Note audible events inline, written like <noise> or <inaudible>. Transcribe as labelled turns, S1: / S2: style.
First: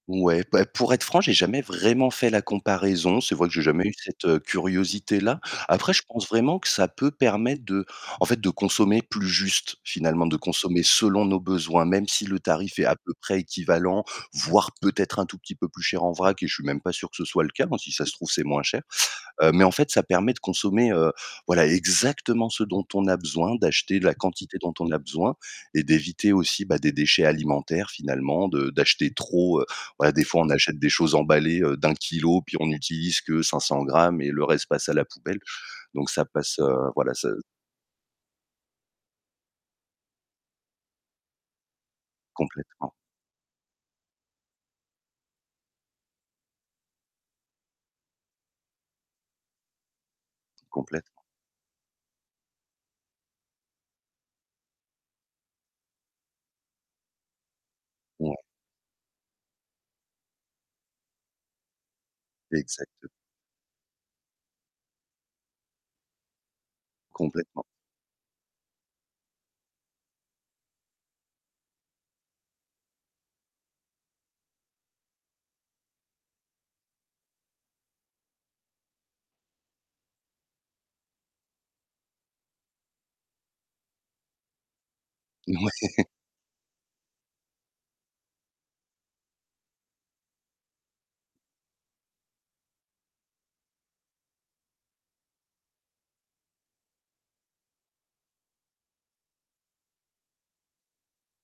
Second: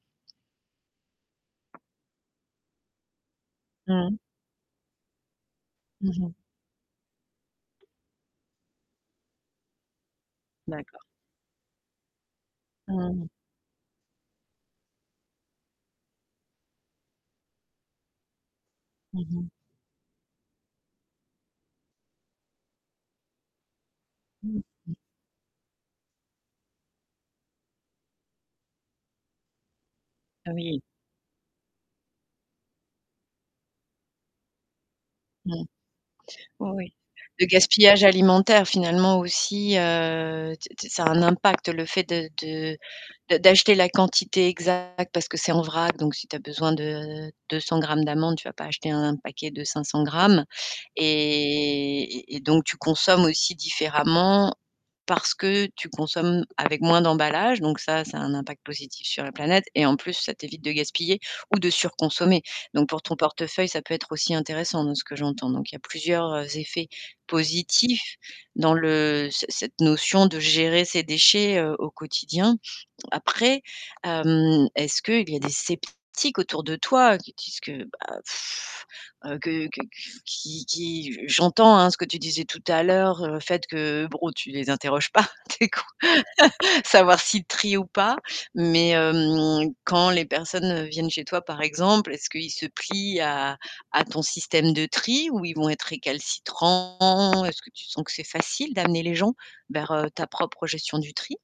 S1: Ouais, bah, pour être franc, j'ai jamais vraiment fait la comparaison, c'est vrai que j'ai jamais eu
S2: Mmh.
S1: cette, heu, curiosité-là. Après je
S2: Mmh
S1: pense
S2: mh.
S1: vraiment que ça peut permettre de en fait de consommer plus juste, finalement de consommer
S2: D'accord.
S1: selon nos besoins, même si le tarif est à peu
S2: Mmh.
S1: près équivalent voire peut-être un tout petit peu plus cher en vrac et je suis même pas sûr que ce soit le cas, hein, si ça se trouve, c'est moins cher.
S2: Mmh mh.
S1: Heu, mais en fait ça permet de consommer, heu, voilà, exactement ce dont on a besoin, d'acheter la quantité dont on
S2: Mmh.
S1: a besoin et d'éviter aussi, bah, des déchets alimentaires finalement, de d'acheter trop. Heu, voilà, des fois on achète
S2: Oui.
S1: des choses emballées, heu, d'1 kilogramme, puis on n'utilise que 500g et le reste passe à la poubelle,
S2: Mmh.
S1: donc ça passe. Heu,
S2: Oui.
S1: voilà ça
S2: Le gaspillage alimentaire finalement aussi, heu, t t ça a un impact le fait de de
S1: Complètement.
S2: d'a d'acheter la quantité exacte parce que c'est en vrac, donc si tu as besoin de 200 grammes d'amandes, tu vas pas acheter un paquet de 500 grammes
S1: Complètement
S2: et et donc tu consommes aussi différemment parce que tu consommes avec moins d'emballage, donc ça ça a un
S1: Ouais.
S2: impact positif sur la planète et en plus ça t'évite de gaspiller ou de surconsommer, donc pour
S1: Exacte
S2: ton portefeuille, ça peut être aussi intéressant. Dans ce que j'entends, donc il y a plusieurs, heu, effets
S1: Complètement.
S2: positifs dans le, heu, c cette notion de gérer ces déchets, heu, au quotidien. Après hem, est-ce qu'il y a des sceptiques autour de toi, heu, qui disent que, bah <blows air> heu, que que que qui qui j'entends, hein, ce que tu disais tout à l'heure, heu, le fait que bon tu les interroges pas du coup,
S1: Mouais.
S2: savoir s'ils trient ou pas. mais hem, quand les personnes viennent, heu, chez toi par exemple, est-ce qu'ils se plient à à ton système de tri? Ou ils vont être récalcitrants? Est-ce que tu sens que c'est facile d'amener les gens vers, heu, ta propre, heu, gestion du tri?